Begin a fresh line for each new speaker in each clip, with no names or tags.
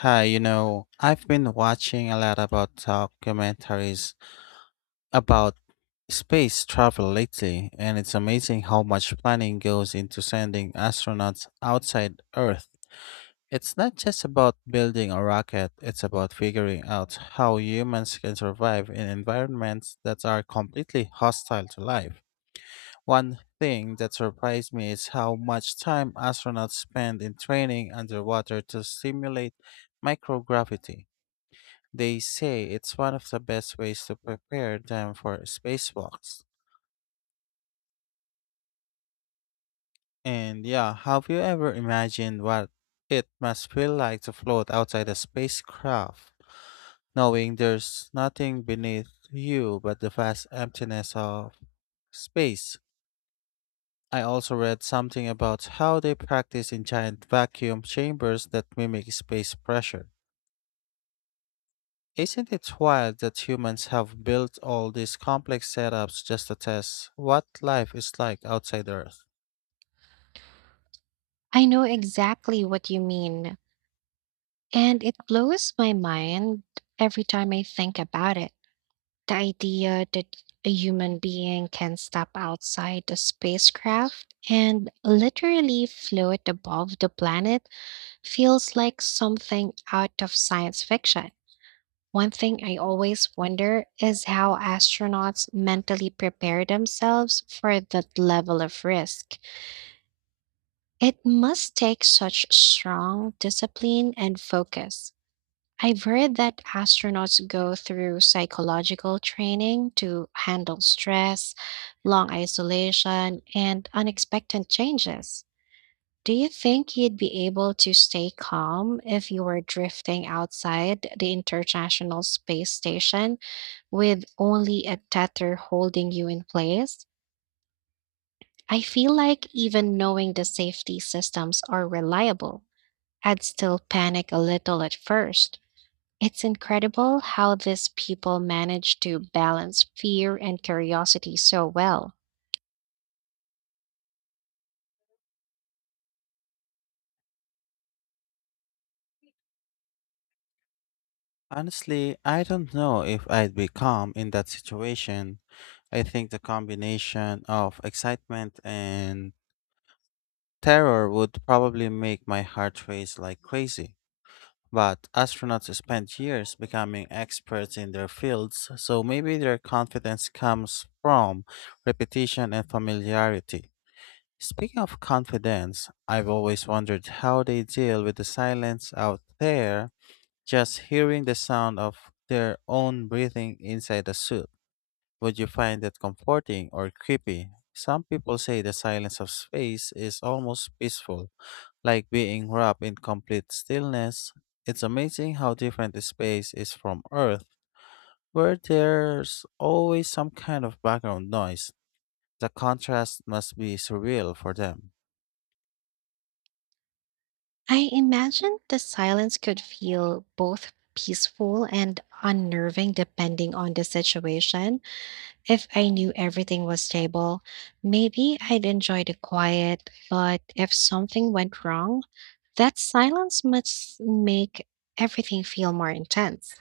Hi, I've been watching a lot about documentaries about space travel lately, and it's amazing how much planning goes into sending astronauts outside Earth. It's not just about building a rocket, it's about figuring out how humans can survive in environments that are completely hostile to life. One thing that surprised me is how much time astronauts spend in training underwater to simulate microgravity. They say it's one of the best ways to prepare them for spacewalks. And yeah, have you ever imagined what it must feel like to float outside a spacecraft, knowing there's nothing beneath you but the vast emptiness of space? I also read something about how they practice in giant vacuum chambers that mimic space pressure. Isn't it wild that humans have built all these complex setups just to test what life is like outside Earth?
I know exactly what you mean, and it blows my mind every time I think about it. The idea that a human being can step outside the spacecraft and literally float above the planet feels like something out of science fiction. One thing I always wonder is how astronauts mentally prepare themselves for that level of risk. It must take such strong discipline and focus. I've heard that astronauts go through psychological training to handle stress, long isolation, and unexpected changes. Do you think you'd be able to stay calm if you were drifting outside the International Space Station with only a tether holding you in place? I feel like even knowing the safety systems are reliable I'd still panic a little at first. It's incredible how these people manage to balance fear and curiosity so well.
Honestly, I don't know if I'd be calm in that situation. I think the combination of excitement and terror would probably make my heart race like crazy. But astronauts spend years becoming experts in their fields, so maybe their confidence comes from repetition and familiarity. Speaking of confidence, I've always wondered how they deal with the silence out there, just hearing the sound of their own breathing inside a suit. Would you find that comforting or creepy? Some people say the silence of space is almost peaceful, like being wrapped in complete stillness. It's amazing how different the space is from Earth, where there's always some kind of background noise. The contrast must be surreal for them.
I imagine the silence could feel both peaceful and unnerving depending on the situation. If I knew everything was stable, maybe I'd enjoy the quiet, but if something went wrong, that silence must make everything feel more intense.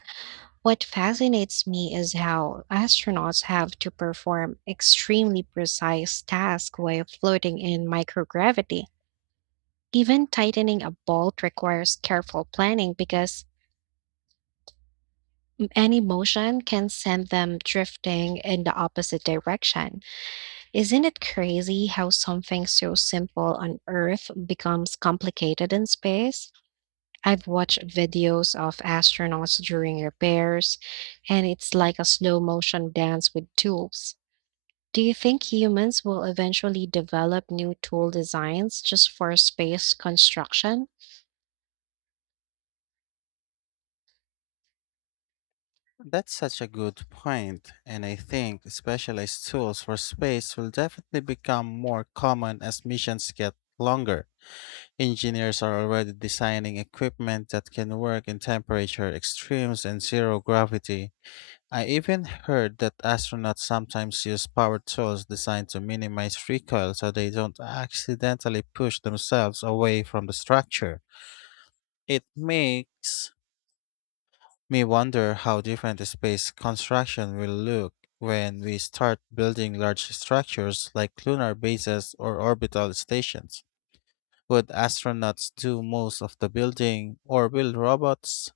What fascinates me is how astronauts have to perform extremely precise tasks while floating in microgravity. Even tightening a bolt requires careful planning because any motion can send them drifting in the opposite direction. Isn't it crazy how something so simple on Earth becomes complicated in space? I've watched videos of astronauts during repairs, and it's like a slow motion dance with tubes. Do you think humans will eventually develop new tool designs just for space construction?
That's such a good point, and I think specialized tools for space will definitely become more common as missions get longer. Engineers are already designing equipment that can work in temperature extremes and zero gravity. I even heard that astronauts sometimes use power tools designed to minimize recoil so they don't accidentally push themselves away from the structure. It makes May wonder how different the space construction will look when we start building large structures like lunar bases or orbital stations. Would astronauts do most of the building, or will robots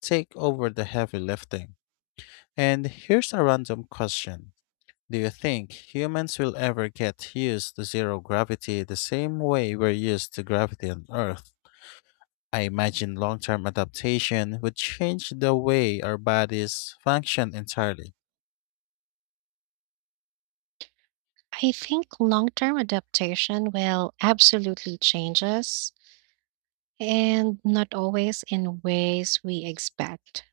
take over the heavy lifting? And here's a random question. Do you think humans will ever get used to zero gravity the same way we're used to gravity on Earth? I imagine long term adaptation would change the way our bodies function entirely.
I think long term adaptation will absolutely change us, and not always in ways we expect.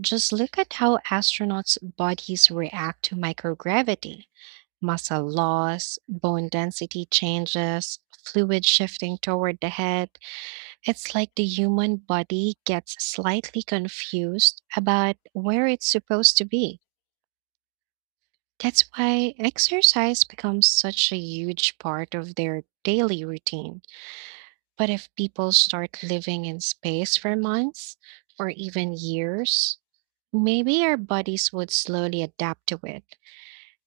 Just look at how astronauts' bodies react to microgravity, muscle loss, bone density changes, fluid shifting toward the head. It's like the human body gets slightly confused about where it's supposed to be. That's why exercise becomes such a huge part of their daily routine. But if people start living in space for months or even years, maybe our bodies would slowly adapt to it.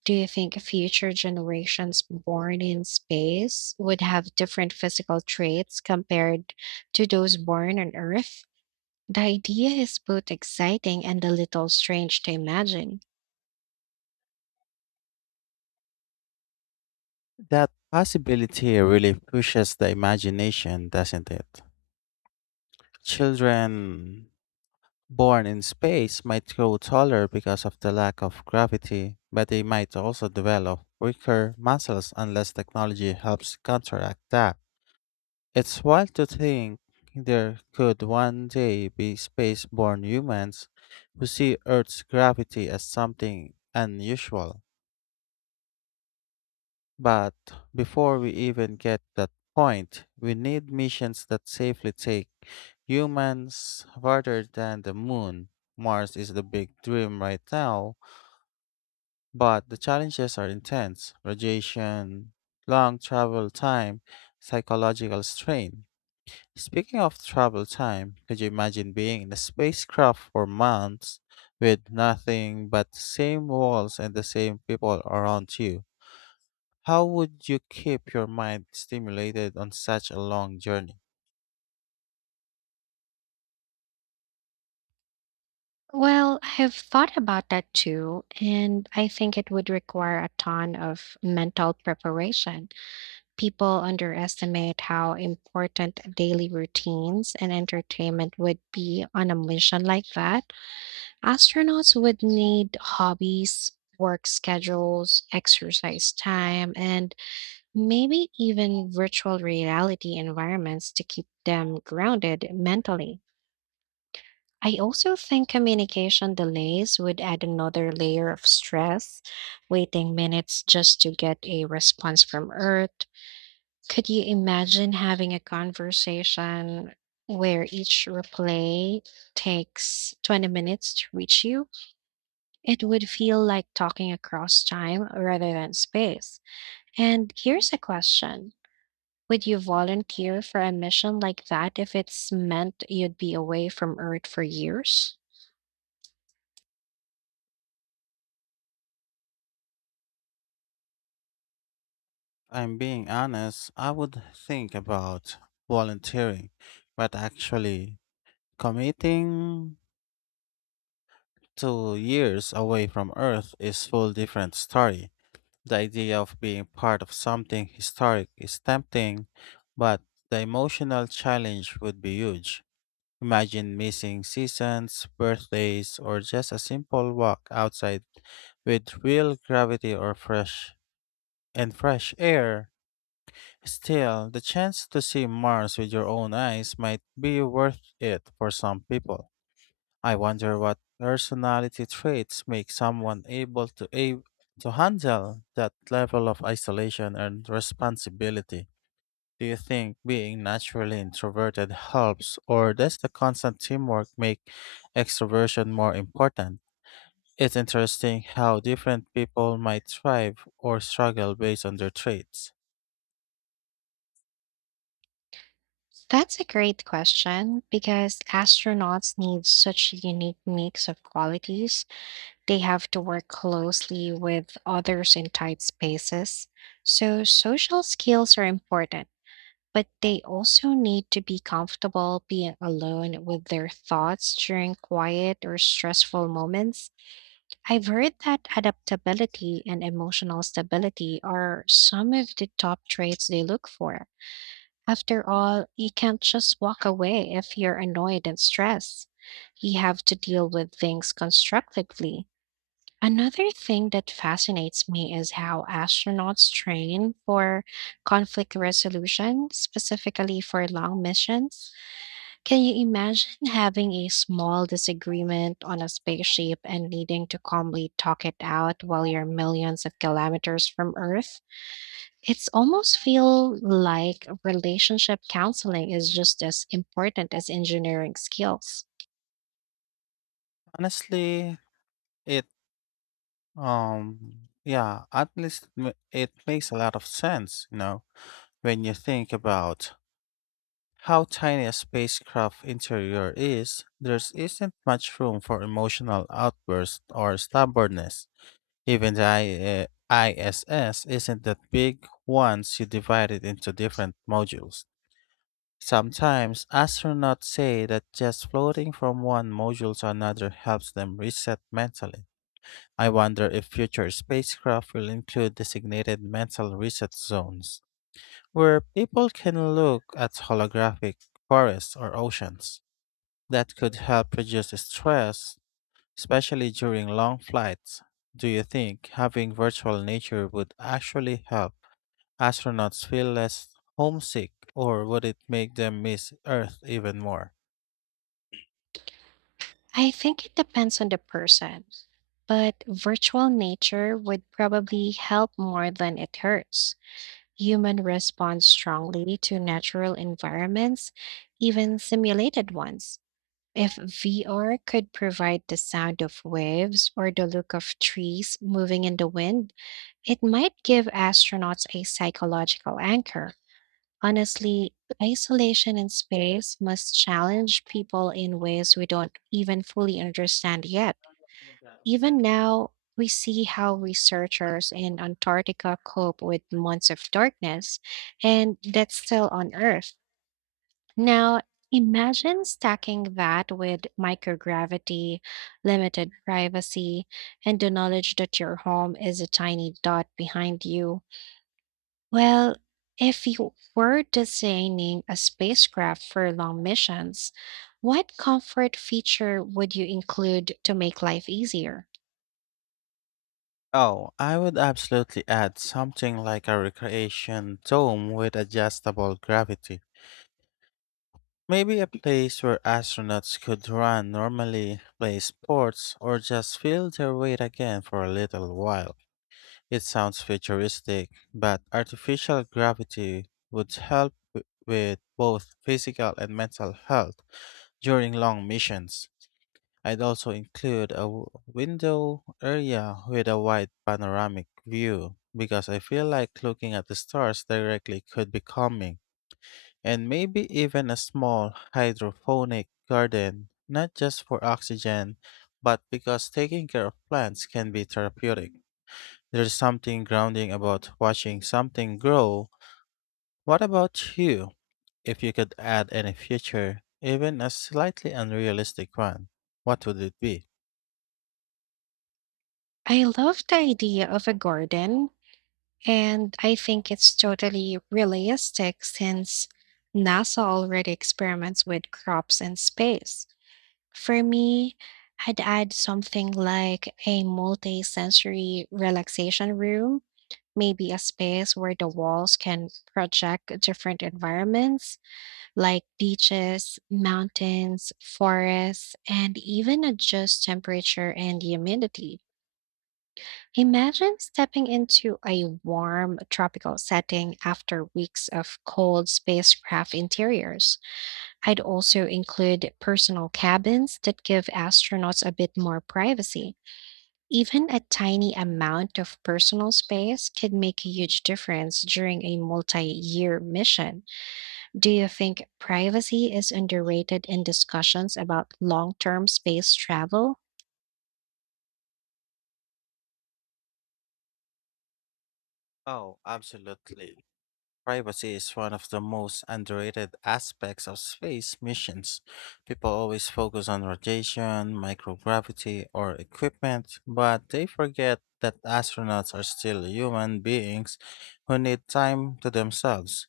Do you think future generations born in space would have different physical traits compared to those born on Earth? The idea is both exciting and a little strange to imagine.
That possibility really pushes the imagination, doesn't it? Children born in space might grow taller because of the lack of gravity, but they might also develop weaker muscles unless technology helps counteract that. It's wild to think there could one day be space born humans who see Earth's gravity as something unusual. But before we even get that point, we need missions that safely take humans farther than the moon. Mars is the big dream right now, but the challenges are intense radiation, long travel time, psychological strain. Speaking of travel time, could you imagine being in a spacecraft for months with nothing but the same walls and the same people around you? How would you keep your mind stimulated on such a long journey?
Well, I have thought about that too, and I think it would require a ton of mental preparation. People underestimate how important daily routines and entertainment would be on a mission like that. Astronauts would need hobbies, work schedules, exercise time, and maybe even virtual reality environments to keep them grounded mentally. I also think communication delays would add another layer of stress, waiting minutes just to get a response from Earth. Could you imagine having a conversation where each replay takes 20 minutes to reach you? It would feel like talking across time rather than space. And here's a question: would you volunteer for a mission like that if it's meant you'd be away from Earth for years?
I'm being honest, I would think about volunteering, but actually committing to years away from Earth is full different story. The idea of being part of something historic is tempting, but the emotional challenge would be huge. Imagine missing seasons, birthdays, or just a simple walk outside with real gravity or fresh air. Still, the chance to see Mars with your own eyes might be worth it for some people. I wonder what personality traits make someone to handle that level of isolation and responsibility. Do you think being naturally introverted helps, or does the constant teamwork make extroversion more important? It's interesting how different people might thrive or struggle based on their traits.
That's a great question because astronauts need such a unique mix of qualities. They have to work closely with others in tight spaces. So, social skills are important, but they also need to be comfortable being alone with their thoughts during quiet or stressful moments. I've heard that adaptability and emotional stability are some of the top traits they look for. After all, you can't just walk away if you're annoyed and stressed. You have to deal with things constructively. Another thing that fascinates me is how astronauts train for conflict resolution, specifically for long missions. Can you imagine having a small disagreement on a spaceship and needing to calmly talk it out while you're millions of kilometers from Earth? It's almost feel like relationship counseling is just as important as engineering skills.
Honestly, it yeah, at least m- it makes a lot of sense, when you think about how tiny a spacecraft interior is, there isn't much room for emotional outbursts or stubbornness. Even the ISS isn't that big once you divide it into different modules. Sometimes astronauts say that just floating from one module to another helps them reset mentally. I wonder if future spacecraft will include designated mental reset zones where people can look at holographic forests or oceans. That could help reduce stress, especially during long flights. Do you think having virtual nature would actually help astronauts feel less homesick, or would it make them miss Earth even more?
I think it depends on the person, but virtual nature would probably help more than it hurts. Human respond strongly to natural environments, even simulated ones. If VR could provide the sound of waves or the look of trees moving in the wind, it might give astronauts a psychological anchor. Honestly, isolation in space must challenge people in ways we don't even fully understand yet. Even now, we see how researchers in Antarctica cope with months of darkness, and that's still on Earth. Now, imagine stacking that with microgravity, limited privacy, and the knowledge that your home is a tiny dot behind you. Well, if you were designing a spacecraft for long missions, what comfort feature would you include to make life easier?
Oh, I would absolutely add something like a recreation dome with adjustable gravity. Maybe a place where astronauts could run normally, play sports, or just feel their weight again for a little while. It sounds futuristic, but artificial gravity would help with both physical and mental health during long missions. I'd also include a window area with a wide panoramic view because I feel like looking at the stars directly could be calming, and maybe even a small hydroponic garden, not just for oxygen, but because taking care of plants can be therapeutic. There's something grounding about watching something grow. What about you? If you could add any future, even a slightly unrealistic one, what would it be?
I love the idea of a garden, and I think it's totally realistic since NASA already experiments with crops in space. For me, I'd add something like a multi sensory relaxation room, maybe a space where the walls can project different environments like beaches, mountains, forests, and even adjust temperature and humidity. Imagine stepping into a warm tropical setting after weeks of cold spacecraft interiors. I'd also include personal cabins that give astronauts a bit more privacy. Even a tiny amount of personal space could make a huge difference during a multi year mission. Do you think privacy is underrated in discussions about long term space travel?
Oh, absolutely. Privacy is one of the most underrated aspects of space missions. People always focus on radiation, microgravity, or equipment, but they forget that astronauts are still human beings who need time to themselves.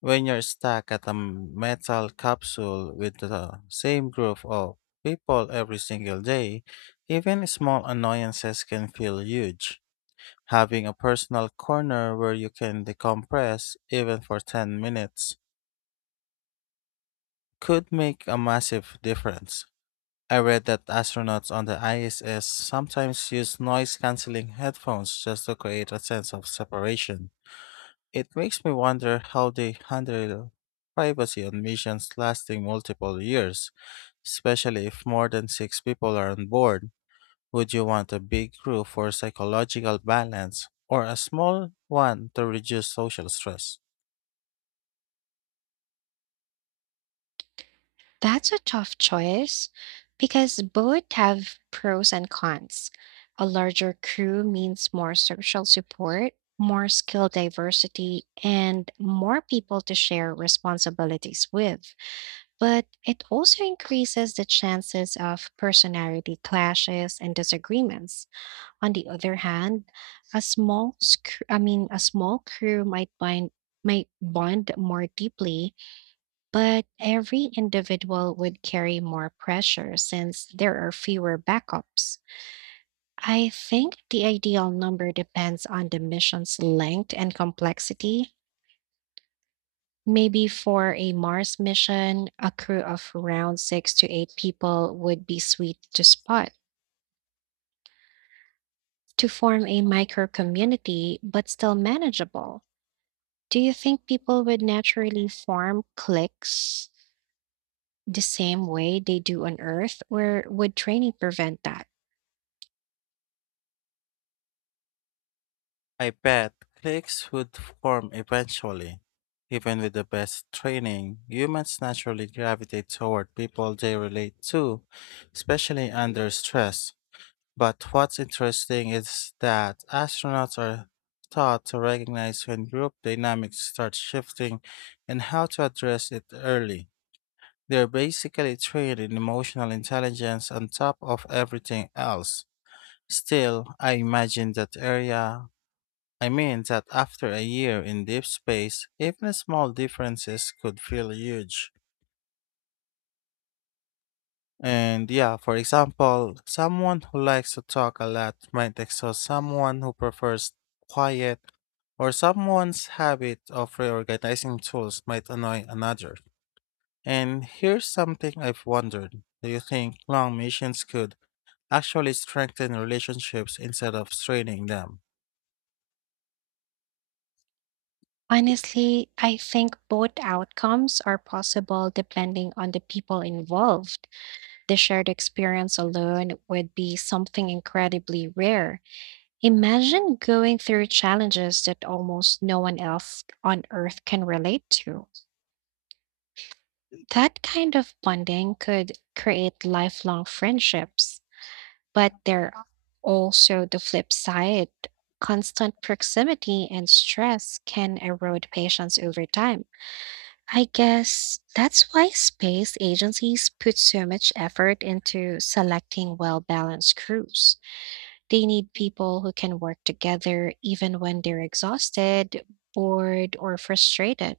When you're stuck at a metal capsule with the same group of people every single day, even small annoyances can feel huge. Having a personal corner where you can decompress, even for 10 minutes, could make a massive difference. I read that astronauts on the ISS sometimes use noise canceling headphones just to create a sense of separation. It makes me wonder how they handle privacy on missions lasting multiple years, especially if more than six people are on board. Would you want a big group for psychological balance or a small one to reduce social stress?
That's a tough choice because both have pros and cons. A larger crew means more social support, more skill diversity, and more people to share responsibilities with. But it also increases the chances of personality clashes and disagreements. On the other hand, a small sc- I mean a small crew might bond more deeply, but every individual would carry more pressure since there are fewer backups. I think the ideal number depends on the mission's length and complexity. Maybe for a Mars mission, a crew of around six to eight people would be sweet to spot to form a micro community but still manageable. Do you think people would naturally form cliques the same way they do on Earth, or would training prevent that?
I bet cliques would form eventually. Even with the best training, humans naturally gravitate toward people they relate to, especially under stress. But what's interesting is that astronauts are taught to recognize when group dynamics start shifting and how to address it early. They're basically trained in emotional intelligence on top of everything else. Still, I imagine that area, I mean, that after a year in deep space, even small differences could feel huge. And yeah, for example, someone who likes to talk a lot might exhaust someone who prefers quiet, or someone's habit of reorganizing tools might annoy another. And here's something I've wondered. Do you think long missions could actually strengthen relationships instead of straining them?
Honestly, I think both outcomes are possible depending on the people involved. The shared experience alone would be something incredibly rare. Imagine going through challenges that almost no one else on earth can relate to. That kind of bonding could create lifelong friendships, but there are also the flip side. Constant proximity and stress can erode patience over time. I guess that's why space agencies put so much effort into selecting well balanced crews. They need people who can work together even when they're exhausted, bored, or frustrated.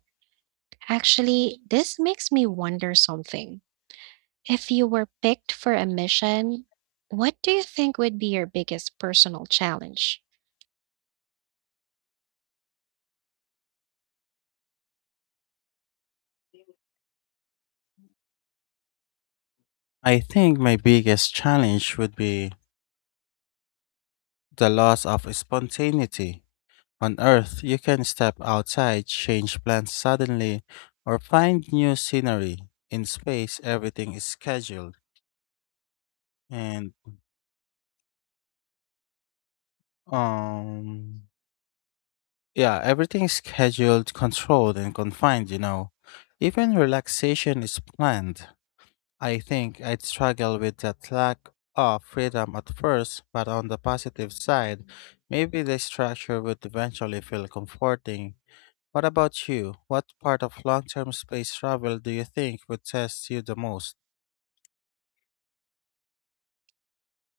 Actually, this makes me wonder something. If you were picked for a mission, what do you think would be your biggest personal challenge?
I think my biggest challenge would be the loss of spontaneity. On Earth, you can step outside, change plans suddenly, or find new scenery. In space, and, um, yeah, everything is scheduled, controlled, and confined, Even relaxation is planned. I think I'd struggle with that lack of freedom at first, but on the positive side, maybe the structure would eventually feel comforting. What about you? What part of long term space travel do you think would test you the most?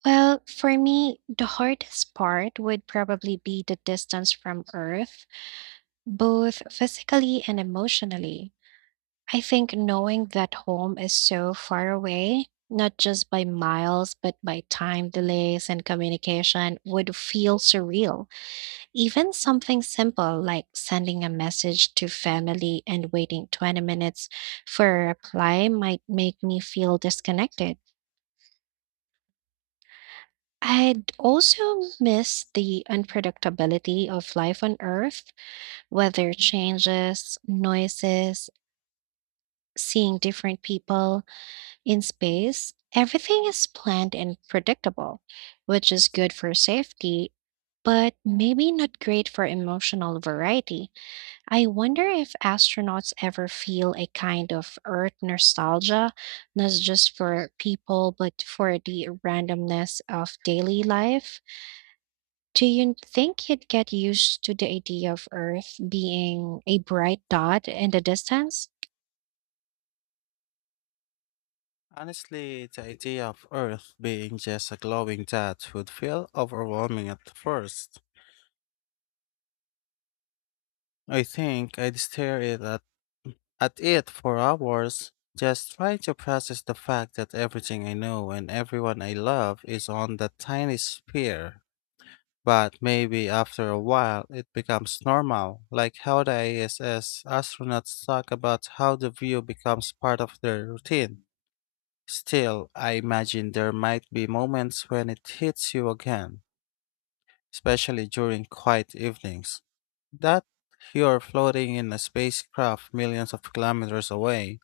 Well, for me, the hardest part would probably be the distance from Earth both physically and emotionally. I think knowing that home is so far away, not just by miles, but by time delays and communication, would feel surreal. Even something simple like sending a message to family and waiting 20 minutes for a reply might make me feel disconnected. I'd also miss the unpredictability of life on Earth, weather changes, noises, seeing different people in space, everything is planned and predictable, which is good for safety, but maybe not great for emotional variety. I wonder if astronauts ever feel a kind of Earth nostalgia, not just for people, but for the randomness of daily life. Do you think you'd get used to the idea of Earth being a bright dot in the distance?
Honestly, the idea of Earth being just a glowing dot would feel overwhelming at first. I think I'd stare it at it for hours, just trying to process the fact that everything I know and everyone I love is on that tiny sphere. But maybe after a while it becomes normal, like how the ISS astronauts talk about how the view becomes part of their routine. Still, I imagine there might be moments when it hits you again, especially during quiet evenings. That you're floating in a spacecraft millions of kilometers away.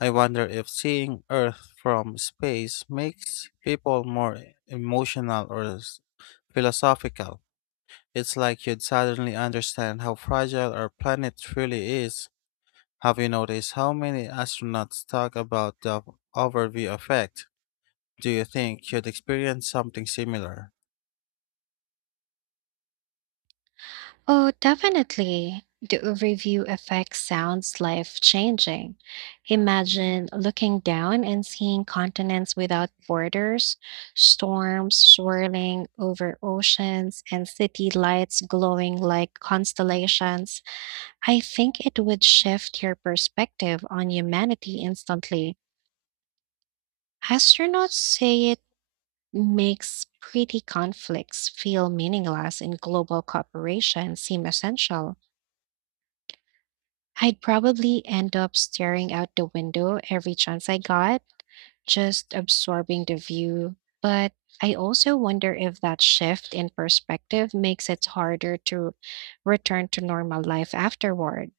I wonder if seeing Earth from space makes people more emotional philosophical. It's like you'd suddenly understand how fragile our planet really is. Have you noticed how many astronauts talk about the overview effect? Do you think you'd experience something similar?
Oh, definitely. The overview effect sounds life changing. Imagine looking down and seeing continents without borders, storms swirling over oceans, and city lights glowing like constellations. I think it would shift your perspective on humanity instantly. Astronauts say it makes pretty conflicts feel meaningless and global cooperation seem essential. I'd probably end up staring out the window every chance I got, just absorbing the view. But I also wonder if that shift in perspective makes it harder to return to normal life afterward.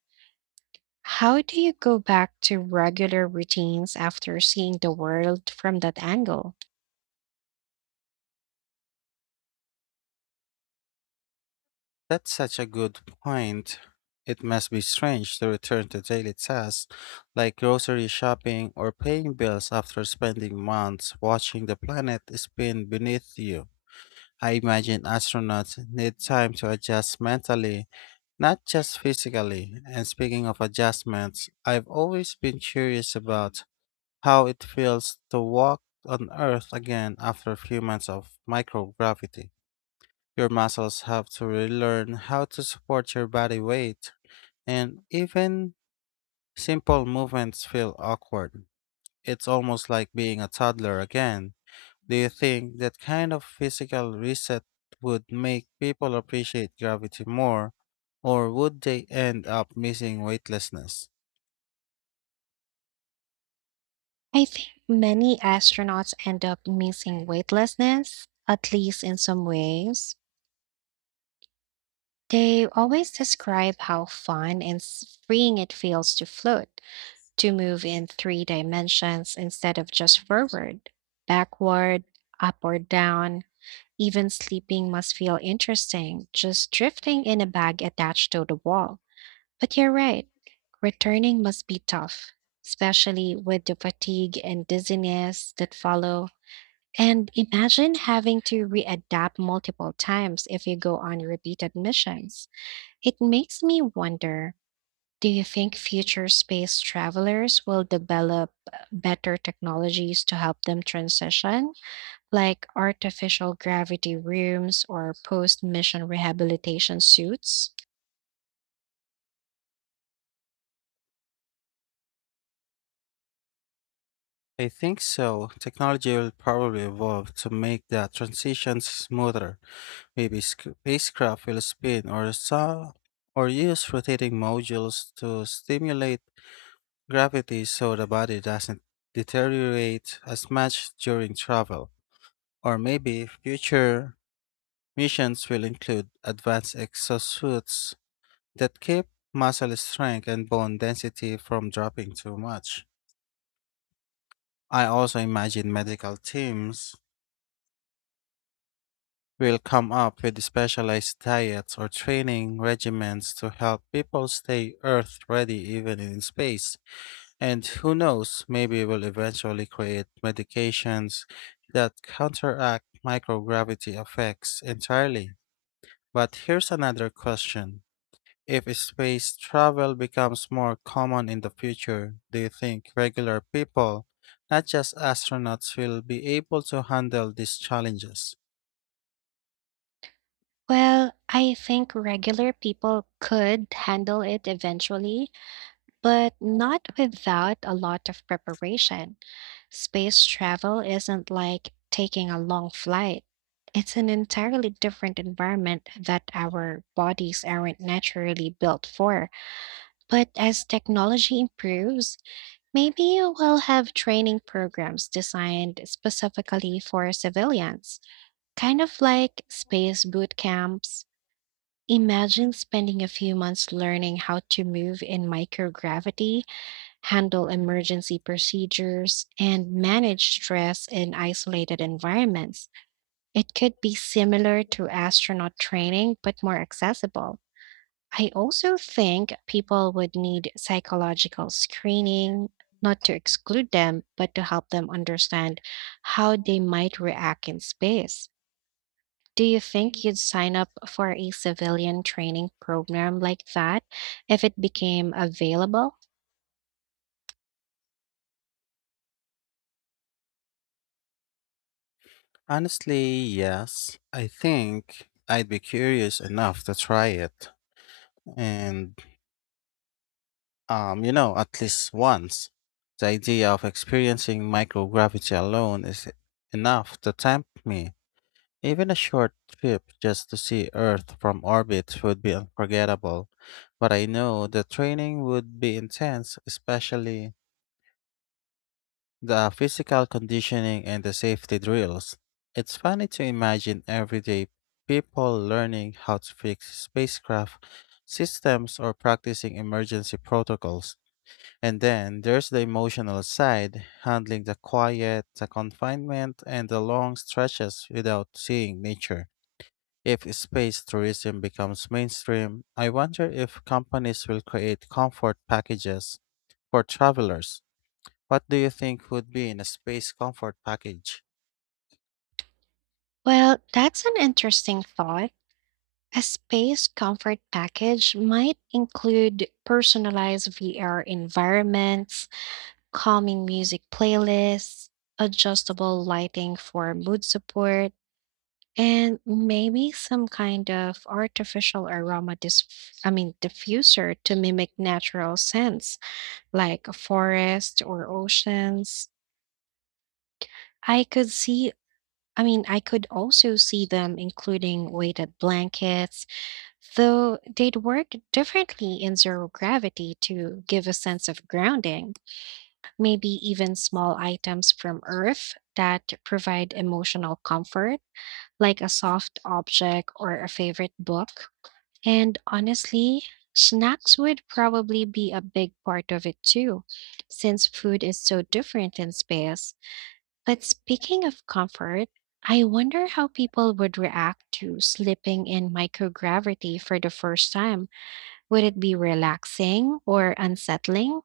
How do you go back to regular routines after seeing the world from that angle?
That's such a good point. It must be strange to return to daily tasks like grocery shopping or paying bills after spending months watching the planet spin beneath you. I imagine astronauts need time to adjust mentally, not just physically. And speaking of adjustments, I've always been curious about how it feels to walk on Earth again after a few months of microgravity. Your muscles have to relearn how to support your body weight, and even simple movements feel awkward. It's almost like being a toddler again. Do you think that kind of physical reset would make people appreciate gravity more, or would they end up missing weightlessness?
I think many astronauts end up missing weightlessness, at least in some ways. They always describe how fun and freeing it feels to float, to move in three dimensions instead of just forward, backward, up or down. Even sleeping must feel interesting, just drifting in a bag attached to the wall. But you're right, returning must be tough, especially with the fatigue and dizziness that follow. And imagine having to readapt multiple times if you go on repeated missions. It makes me wonder, do you think future space travelers will develop better technologies to help them transition, like artificial gravity rooms or post mission rehabilitation suits?
I think so. Technology will probably evolve to make that transition smoother. Maybe spacecraft will spin or saw or use rotating modules to stimulate gravity so the body doesn't deteriorate as much during travel. Or maybe future missions will include advanced exosuits that keep muscle strength and bone density from dropping too much. I also imagine medical teams will come up with specialized diets or training regimens to help people stay Earth ready even in space. And who knows, maybe we'll eventually create medications that counteract microgravity effects entirely. But here's another question. If space travel becomes more common in the future, do you think regular people, not just astronauts, will be able to handle these challenges?
Well, I think regular people could handle it eventually, but not without a lot of preparation. Space travel isn't like taking a long flight. It's an entirely different environment that our bodies aren't naturally built for. But as technology improves, maybe we'll have training programs designed specifically for civilians, kind of like space boot camps. Imagine spending a few months learning how to move in microgravity, handle emergency procedures, and manage stress in isolated environments. It could be similar to astronaut training, but more accessible. I also think people would need psychological screening, not to exclude them, but to help them understand how they might react in space. Do you think you'd sign up for a civilian training program like that if it became available?
Honestly, yes. I think I'd be curious enough to try it. And, at least once. The idea of experiencing microgravity alone is enough to tempt me. Even a short trip just to see Earth from orbit would be unforgettable. But I know the training would be intense, especially the physical conditioning and the safety drills. It's funny to imagine everyday people learning how to fix spacecraft systems or practicing emergency protocols. And then there's the emotional side, handling the quiet, the confinement, and the long stretches without seeing nature. If space tourism becomes mainstream, I wonder if companies will create comfort packages for travelers. What do you think would be in a space comfort package?
Well, that's an interesting thought. A space comfort package might include personalized VR environments, calming music playlists, adjustable lighting for mood support, and maybe some kind of artificial aroma diffuser to mimic natural scents like a forest or oceans. I could see I could also see them including weighted blankets, though they'd work differently in zero gravity to give a sense of grounding. Maybe even small items from Earth that provide emotional comfort, like a soft object or a favorite book. And honestly, snacks would probably be a big part of it too, since food is so different in space. But speaking of comfort, I wonder how people would react to slipping in microgravity for the first time: would it be relaxing or unsettling?